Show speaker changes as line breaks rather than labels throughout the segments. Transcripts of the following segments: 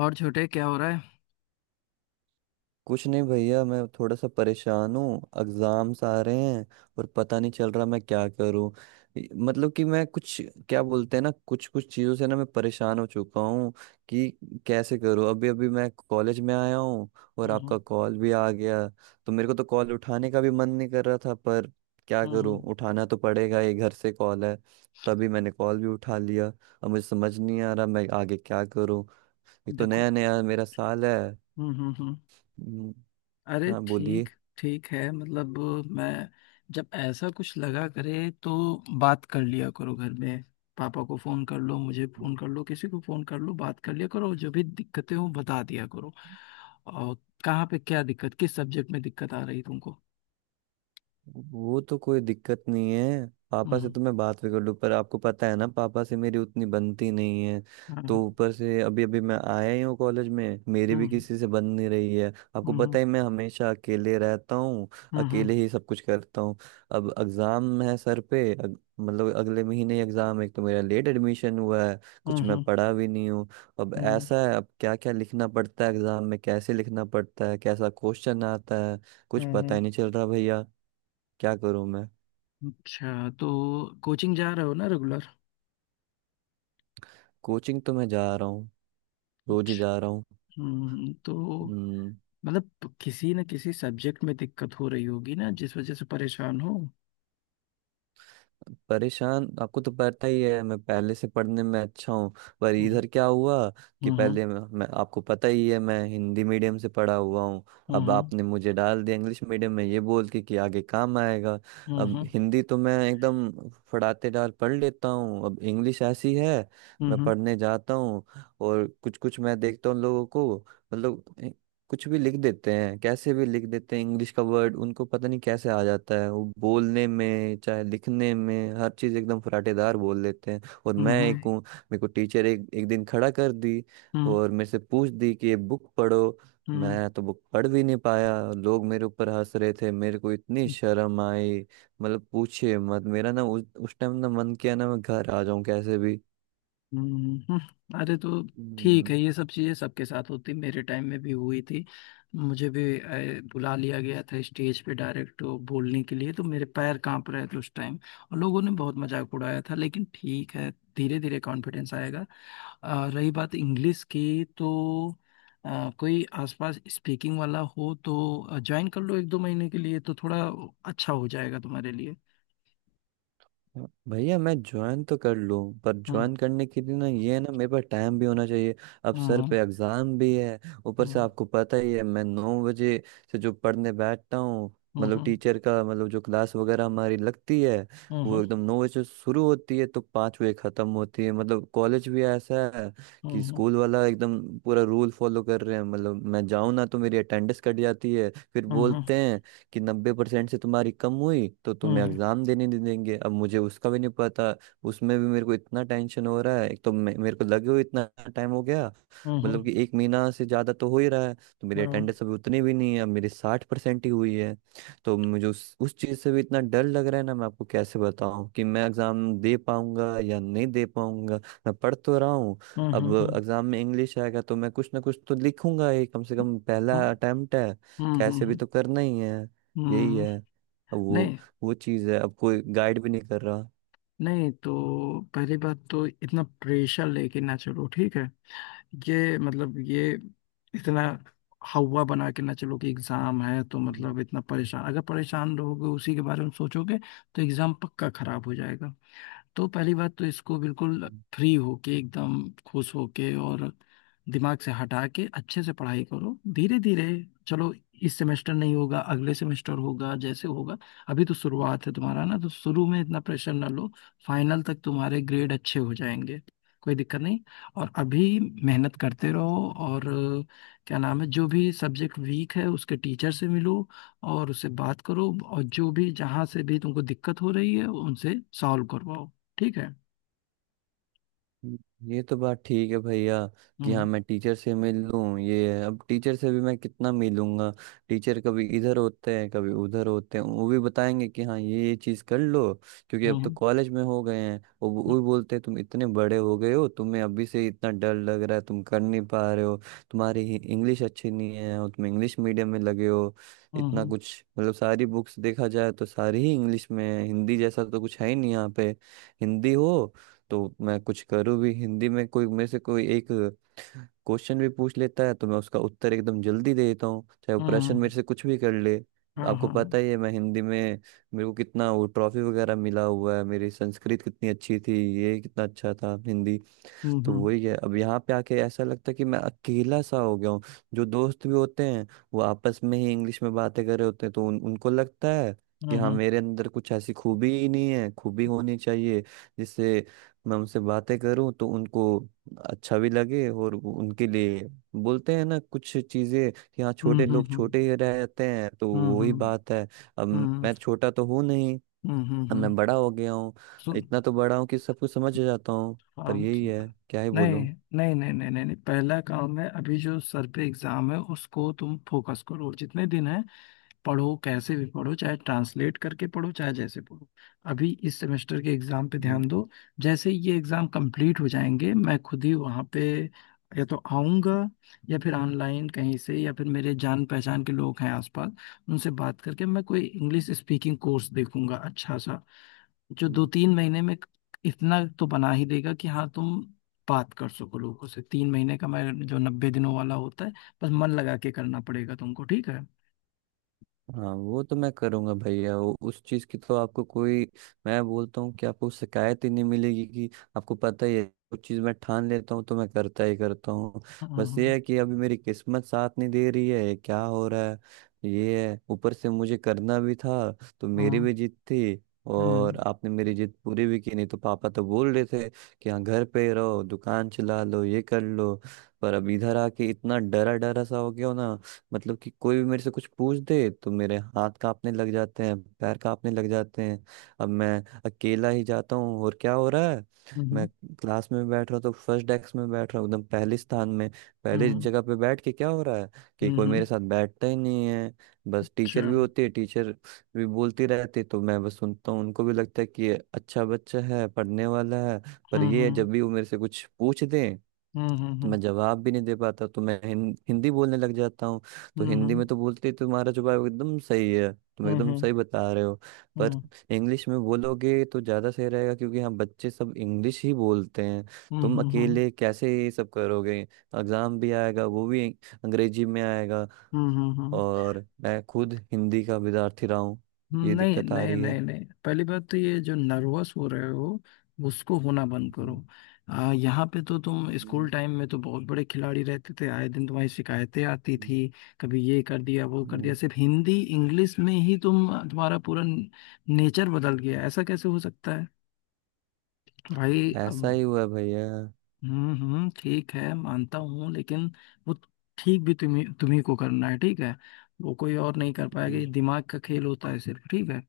और छोटे, क्या हो रहा है?
कुछ नहीं भैया, मैं थोड़ा सा परेशान हूँ। एग्जाम्स आ रहे हैं और पता नहीं चल रहा मैं क्या करूँ। मतलब कि मैं कुछ, क्या बोलते हैं ना, कुछ कुछ चीज़ों से ना मैं परेशान हो चुका हूँ कि कैसे करूँ। अभी अभी मैं कॉलेज में आया हूँ और
हम्म। हम्म।
आपका कॉल भी आ गया। तो मेरे को तो कॉल उठाने का भी मन नहीं कर रहा था, पर क्या
हम्म।
करूँ,
हम्म।
उठाना तो पड़ेगा, ये घर से कॉल है। तभी मैंने कॉल भी उठा लिया। अब मुझे समझ नहीं आ रहा मैं आगे क्या करूँ। ये तो
देखो।
नया नया मेरा साल है।
हम्म। हम्म। हम्म।
हम्म,
अरे,
हाँ बोलिए।
ठीक। ठीक है, मतलब मैं, जब ऐसा कुछ लगा करे तो बात कर लिया करो घर में। पापा को फोन कर लो, मुझे फोन कर लो, किसी को फोन कर लो, बात कर लिया करो। जो भी दिक्कतें हो बता दिया करो। और कहाँ पे क्या दिक्कत, किस सब्जेक्ट में दिक्कत आ रही तुमको?
वो तो कोई दिक्कत नहीं है, पापा से
हम्म।
तो मैं बात भी कर लूँ, पर आपको पता है ना, पापा से मेरी उतनी बनती नहीं है। तो
हम्म।
ऊपर से अभी अभी मैं आया ही हूँ कॉलेज में, मेरी भी
हम्म।
किसी से बन नहीं रही है। आपको
हम्म।
पता है मैं हमेशा अकेले रहता हूँ,
हम्म। हम्म।
अकेले ही सब कुछ करता हूँ। अब एग्ज़ाम है सर पे, मतलब अगले महीने एग्ज़ाम। एक तो मेरा लेट एडमिशन हुआ है। कुछ मैं
हम्म।
पढ़ा भी नहीं हूँ। अब
हम्म।
ऐसा है, अब क्या क्या लिखना पड़ता है एग्ज़ाम में, कैसे लिखना पड़ता है, कैसा क्वेश्चन आता है, कुछ
हम्म।
पता
हम्म।
ही नहीं चल रहा भैया। क्या करूं मैं।
अच्छा, तो कोचिंग जा रहे हो ना रेगुलर?
कोचिंग तो मैं जा रहा हूँ, रोज ही जा रहा हूँ।
तो
हम्म।
मतलब किसी न किसी सब्जेक्ट में दिक्कत हो रही होगी ना, जिस वजह से परेशान हो।
परेशान, आपको तो पता ही है मैं पहले से पढ़ने में अच्छा हूँ। पर
हम्म।
इधर क्या हुआ कि
हम्म।
पहले मैं आपको पता ही है मैं हिंदी मीडियम से पढ़ा हुआ हूँ। अब
हम्म।
आपने मुझे डाल दिया इंग्लिश मीडियम में ये बोल के कि आगे काम आएगा।
हम्म।
अब
हम्म।
हिंदी तो मैं एकदम फड़ातेदार पढ़ लेता हूँ। अब इंग्लिश ऐसी है, मैं पढ़ने जाता हूँ और कुछ कुछ मैं देखता हूँ लोगों को, मतलब कुछ भी लिख देते हैं, कैसे भी लिख देते हैं। इंग्लिश का वर्ड उनको पता नहीं कैसे आ जाता है, वो बोलने में चाहे लिखने में, हर चीज़ एकदम फराटेदार बोल लेते हैं। और मैं
हम्म।
एक हूँ। मेरे को टीचर एक एक दिन खड़ा कर दी
हम्म।
और मेरे से पूछ दी कि ये बुक पढ़ो। मैं तो बुक पढ़ भी नहीं पाया, लोग मेरे ऊपर हंस रहे थे, मेरे को इतनी शर्म आई। मतलब पूछे मत, मेरा ना उस टाइम ना मन किया ना मैं घर आ जाऊं कैसे
हम्म। हम्म। अरे तो ठीक
भी।
है, ये सब चीज़ें सबके साथ होती, मेरे टाइम में भी हुई थी। मुझे भी बुला लिया गया था स्टेज पे डायरेक्ट बोलने के लिए, तो मेरे पैर कांप रहे थे उस टाइम। और लोगों ने बहुत मजाक उड़ाया था, लेकिन ठीक है। धीरे धीरे कॉन्फिडेंस आएगा। रही बात इंग्लिश की, तो कोई आसपास स्पीकिंग वाला हो तो ज्वाइन कर लो एक दो महीने के लिए, तो थोड़ा अच्छा हो जाएगा तुम्हारे लिए।
हाँ भैया, मैं ज्वाइन तो कर लूँ, पर
हम्म।
ज्वाइन करने के लिए ना ये है ना, मेरे पास टाइम भी होना चाहिए। अब सर
हम्म।
पे एग्ज़ाम भी है। ऊपर से
हम्म।
आपको पता ही है मैं 9 बजे से जो पढ़ने बैठता हूँ, मतलब
हम्म।
टीचर का मतलब जो क्लास वगैरह हमारी लगती है वो
हम्म।
एकदम 9 बजे से शुरू होती है तो 5 बजे ख़त्म होती है। मतलब कॉलेज भी ऐसा है कि
हम्म।
स्कूल वाला एकदम पूरा रूल फॉलो कर रहे हैं। मतलब मैं जाऊँ ना तो मेरी अटेंडेंस कट जाती है। फिर
हम्म।
बोलते हैं कि 90% से तुम्हारी कम हुई तो तुम्हें
हम्म।
एग्जाम देने नहीं देंगे। अब मुझे उसका भी नहीं पता। उसमें भी मेरे को इतना टेंशन हो रहा है। एक तो मेरे को लगे हुए इतना टाइम हो गया, मतलब कि एक महीना से ज्यादा तो हो ही रहा है। तो मेरी
हम्म।
अटेंडेंस अभी उतनी भी नहीं है, अब मेरी 60% ही हुई है। तो मुझे उस चीज से भी इतना डर लग रहा है ना। मैं आपको कैसे बताऊं कि मैं एग्जाम दे पाऊंगा या नहीं दे पाऊंगा। मैं पढ़ तो रहा हूँ। अब
हम्म।
एग्जाम में इंग्लिश आएगा तो मैं कुछ ना कुछ तो लिखूंगा ही। कम से कम पहला अटेम्प्ट है, कैसे भी
हम्म।
तो करना ही है। यही
हम्म।
है, अब वो
नहीं।
वो चीज़ है, अब कोई गाइड भी नहीं कर रहा।
नहीं तो पहली बात, तो इतना प्रेशर लेके ना चलो, ठीक है। ये मतलब, ये इतना हवा बना के ना चलो कि एग्जाम है, तो
हम्म।
मतलब इतना परेशान, अगर परेशान रहोगे, उसी के बारे में सोचोगे तो एग्जाम पक्का खराब हो जाएगा। तो पहली बात तो इसको बिल्कुल
हम्म।
फ्री होके, एकदम खुश होके, और दिमाग से हटा के अच्छे से पढ़ाई करो धीरे धीरे। चलो, इस सेमेस्टर नहीं होगा, अगले सेमेस्टर होगा, जैसे होगा। अभी तो शुरुआत है तुम्हारा ना, तो शुरू में इतना प्रेशर ना लो। फाइनल तक तुम्हारे ग्रेड अच्छे हो जाएंगे। कोई दिक्कत नहीं। और अभी मेहनत करते रहो और क्या नाम है, जो भी सब्जेक्ट वीक है उसके टीचर से मिलो। और उससे बात करो, और जो भी, जहाँ से भी तुमको दिक्कत हो रही है उनसे सॉल्व करवाओ। ठीक है।
ये तो बात ठीक है भैया कि हाँ
हम्म।
मैं टीचर से मिल लूं। ये है, अब टीचर से भी मैं कितना मिलूंगा। टीचर कभी इधर होते हैं कभी उधर होते हैं। वो भी बताएंगे कि हाँ ये चीज़ कर लो। क्योंकि अब तो
हम्म।
कॉलेज में हो गए हैं। वो भी बोलते हैं तुम इतने बड़े हो गए हो, तुम्हें अभी से इतना डर लग रहा है, तुम कर नहीं पा रहे हो। तुम्हारी ही इंग्लिश अच्छी नहीं है और तुम इंग्लिश मीडियम में लगे हो।
हम्म।
इतना
हम्म।
कुछ, मतलब सारी बुक्स देखा जाए तो सारी ही इंग्लिश में है, हिंदी जैसा तो कुछ है ही नहीं यहाँ पे। हिंदी हो तो मैं कुछ करूँ भी। हिंदी में कोई मेरे से कोई एक क्वेश्चन भी पूछ लेता है तो मैं उसका उत्तर एकदम जल्दी दे देता हूँ, चाहे वो
हम्म।
प्रश्न
हम्म।
मेरे से कुछ भी कर ले।
हाँ
आपको
हाँ।
पता ही है मैं हिंदी में, मेरे को कितना वो ट्रॉफी वगैरह मिला हुआ है। मेरी संस्कृत कितनी अच्छी थी, ये कितना अच्छा था हिंदी।
हम्म।
तो
हम्म।
वही है। अब यहाँ पे आके ऐसा लगता है कि मैं अकेला सा हो गया हूँ। जो दोस्त भी होते हैं वो आपस में ही इंग्लिश में बातें कर रहे होते हैं, तो उनको लगता है कि
हाँ,
हाँ
हाँ।
मेरे अंदर कुछ ऐसी खूबी ही नहीं है, खूबी होनी चाहिए जिससे मैं उनसे बातें करूँ तो उनको अच्छा भी लगे। और वो उनके लिए बोलते हैं ना कुछ चीजें कि हाँ
हम्म।
छोटे
हम्म।
लोग
हम्म।
छोटे ही रहते हैं, तो वही
हम्म।
बात है। अब
हम्म।
मैं छोटा तो हूँ नहीं,
हम्म। हम्म।
अब मैं
हम्म।
बड़ा हो गया हूँ।
सुन।
इतना तो बड़ा हूँ कि सब कुछ समझ जाता हूँ।
हाँ,
पर यही
सुन।
है, क्या ही
नहीं
बोलूँ।
नहीं नहीं नहीं नहीं नहीं, पहला काम है अभी जो सर पे एग्जाम है उसको तुम फोकस करो, जितने दिन है पढ़ो, कैसे भी पढ़ो, चाहे ट्रांसलेट करके पढ़ो, चाहे जैसे पढ़ो। अभी इस सेमेस्टर के एग्जाम पे ध्यान दो। जैसे ही ये एग्जाम कंप्लीट हो जाएंगे, मैं खुद ही वहाँ पे या तो आऊँगा, या फिर ऑनलाइन कहीं से, या फिर मेरे जान पहचान के लोग हैं आसपास, उनसे बात करके मैं कोई इंग्लिश स्पीकिंग कोर्स देखूंगा अच्छा सा, जो दो तीन महीने में इतना तो बना ही देगा कि हाँ, तुम बात कर सको लोगों से। 3 महीने का, मैं जो 90 दिनों वाला होता है। बस मन लगा के करना पड़ेगा तुमको, ठीक है।
हाँ वो तो मैं करूँगा भैया, वो उस चीज़ की तो आपको कोई, मैं बोलता हूँ कि आपको शिकायत ही नहीं मिलेगी। कि आपको पता ही है कुछ चीज़ मैं ठान लेता हूँ तो मैं करता ही करता हूँ। बस ये
हाँ
है कि अभी मेरी किस्मत साथ नहीं दे रही है, ये क्या हो रहा है। ये है, ऊपर से मुझे करना भी था तो मेरी
हाँ।
भी जिद थी। और
हम्म।
आपने मेरी जिद पूरी भी की, नहीं तो पापा तो बोल रहे थे कि हाँ घर पे रहो, दुकान चला लो, ये कर लो। पर अब इधर आके इतना डरा डरा सा हो गया हो ना, मतलब कि कोई भी मेरे से कुछ पूछ दे तो मेरे हाथ कांपने लग जाते हैं, पैर कांपने लग जाते हैं। अब मैं अकेला ही जाता हूँ और क्या हो रहा है,
हम्म।
मैं क्लास में बैठ रहा हूँ तो फर्स्ट डेस्क में बैठ रहा हूँ, एकदम पहले स्थान में, पहले
हम्म।
जगह पे बैठ के क्या हो रहा है कि कोई
हम्म।
मेरे साथ बैठता ही नहीं है। बस टीचर
अच्छा।
भी होती है, टीचर भी बोलती रहती है, तो मैं बस सुनता हूँ। उनको भी लगता है कि ये अच्छा बच्चा है, पढ़ने वाला है। पर
हम्म।
ये
हम्म।
जब भी वो मेरे से कुछ पूछ दें
हम्म।
तो
हम्म।
मैं जवाब भी नहीं दे पाता, तो मैं हिंदी बोलने लग जाता हूँ। तो हिंदी में तो बोलते ही, तुम्हारा जवाब एकदम सही है, तुम एकदम
हम्म।
सही बता रहे हो, पर
हम्म।
इंग्लिश में बोलोगे तो ज़्यादा सही रहेगा, क्योंकि यहाँ बच्चे सब इंग्लिश ही बोलते हैं। तुम
हम्म।
अकेले कैसे ये सब करोगे, एग्ज़ाम भी आएगा, वो भी अंग्रेजी में आएगा,
हम्म।
और मैं खुद हिंदी का विद्यार्थी रहा हूँ, ये
नहीं
दिक्कत आ
नहीं
रही
नहीं
है।
नहीं, पहली बात तो ये जो नर्वस हो रहे हो, उसको होना बंद करो। यहाँ पे तो तुम स्कूल
हम्म।
टाइम में तो बहुत बड़े खिलाड़ी रहते थे, आए दिन तुम्हारी शिकायतें आती
हम्म।
थी। कभी ये कर दिया, वो
हम्म।
कर
हम्म।
दिया। सिर्फ हिंदी इंग्लिश में ही तुम्हारा पूरा नेचर बदल गया, ऐसा कैसे हो सकता है भाई? अब
ऐसा ही हुआ भैया।
हम्म, ठीक है, मानता हूँ, लेकिन वो ठीक भी तुम्हें, तुम्ही को करना है, ठीक है। वो कोई और नहीं कर पाएगा,
हम्म।
ये दिमाग का खेल होता है सिर्फ, ठीक है।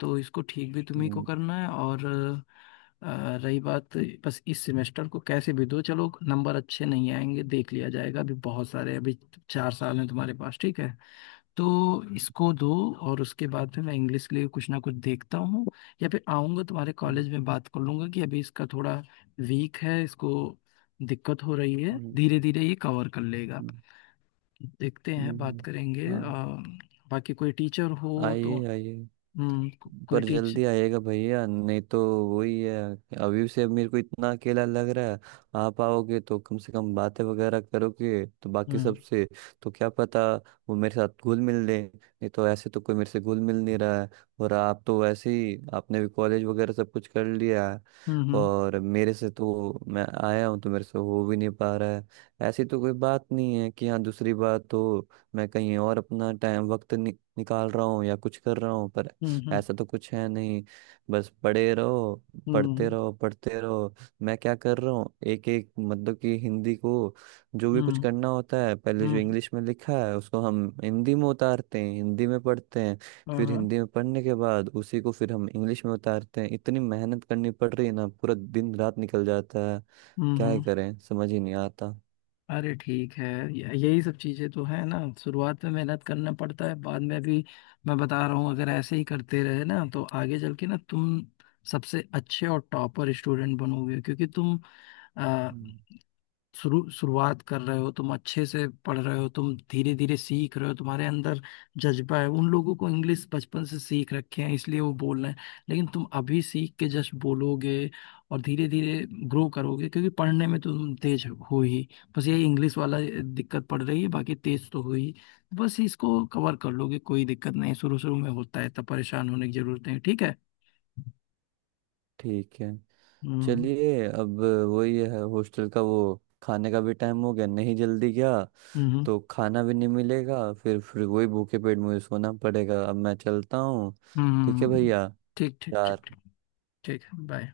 तो इसको ठीक भी तुम्ही को
हम्म।
करना है। और रही बात, बस इस सेमेस्टर को कैसे भी दो, चलो नंबर अच्छे नहीं आएंगे देख लिया जाएगा। अभी बहुत सारे, अभी 4 साल हैं तुम्हारे पास, ठीक है। तो इसको दो, और उसके बाद में मैं इंग्लिश के लिए कुछ ना कुछ देखता हूँ। या फिर आऊंगा तुम्हारे
हम्म।
कॉलेज में बात कर लूंगा कि अभी इसका थोड़ा वीक है, इसको दिक्कत हो रही है, धीरे धीरे ये कवर कर लेगा।
हम्म।
देखते हैं, बात
हम्म।
करेंगे।
हाँ,
बाकी कोई टीचर हो
आइए
तो।
आइए।
कोई
पर
टीचर।
जल्दी आइएगा भैया, नहीं तो वही है, अभी से मेरे को इतना अकेला लग रहा है। आप आओगे तो कम से कम बातें वगैरह करोगे तो बाकी
हम्म।
सबसे, तो क्या पता वो मेरे साथ घुल मिल ले। नहीं तो ऐसे तो कोई मेरे से घुल मिल नहीं रहा है। और आप तो वैसे ही आपने भी कॉलेज वगैरह सब कुछ कर लिया है।
हम्म।
और मेरे से तो, मैं आया हूँ तो मेरे से हो भी नहीं पा रहा है। ऐसी तो कोई बात नहीं है कि हाँ दूसरी बात तो, मैं कहीं और अपना टाइम वक्त निकाल रहा हूँ या कुछ कर रहा हूँ। पर
हम्म। हम्म।
ऐसा तो कुछ है नहीं, बस पढ़े रहो, पढ़ते
हम्म।
रहो, पढ़ते रहो। मैं क्या कर रहा हूँ, एक एक, मतलब कि हिंदी को जो भी कुछ
हम्म।
करना होता है, पहले जो
हम्म
इंग्लिश में लिखा है उसको हम हिंदी में उतारते हैं, हिंदी में पढ़ते हैं।
हाँ,
फिर
हाँ।
हिंदी में पढ़ने के बाद उसी को फिर हम इंग्लिश में उतारते हैं। इतनी मेहनत करनी पड़ रही है ना, पूरा दिन रात निकल जाता है।
हम्म।
क्या ही
हम्म।
करें, समझ ही नहीं आता।
अरे ठीक है, यही सब चीजें तो है ना, शुरुआत में मेहनत करना पड़ता है, बाद में भी। मैं बता रहा हूँ, अगर ऐसे ही करते रहे ना तो आगे चल के ना तुम सबसे अच्छे और टॉपर स्टूडेंट बनोगे, क्योंकि तुम
हम्म।
शुरू शुरुआत कर रहे हो, तुम अच्छे से पढ़ रहे हो, तुम धीरे धीरे सीख रहे हो, तुम्हारे अंदर जज्बा है। उन लोगों को इंग्लिश बचपन से सीख रखे हैं इसलिए वो बोल रहे हैं, लेकिन तुम अभी सीख के जस्ट बोलोगे और धीरे धीरे ग्रो करोगे, क्योंकि पढ़ने में तुम तेज हो ही। बस यही इंग्लिश वाला दिक्कत पड़ रही है, बाकी तेज तो हो ही। बस इसको कवर कर लोगे, कोई दिक्कत नहीं। शुरू शुरू में होता है, तब परेशान होने की जरूरत नहीं, ठीक है।
ठीक है,
हम्म।
चलिए अब। वही है हॉस्टल का वो खाने का भी टाइम हो गया, नहीं जल्दी गया
हम्म।
तो खाना भी नहीं मिलेगा, फिर वही भूखे पेट मुझे सोना पड़ेगा। अब मैं चलता हूँ,
हम्म।
ठीक है
हम्म,
भैया,
ठीक ठीक ठीक ठीक।
यार।
ठीक है, बाय।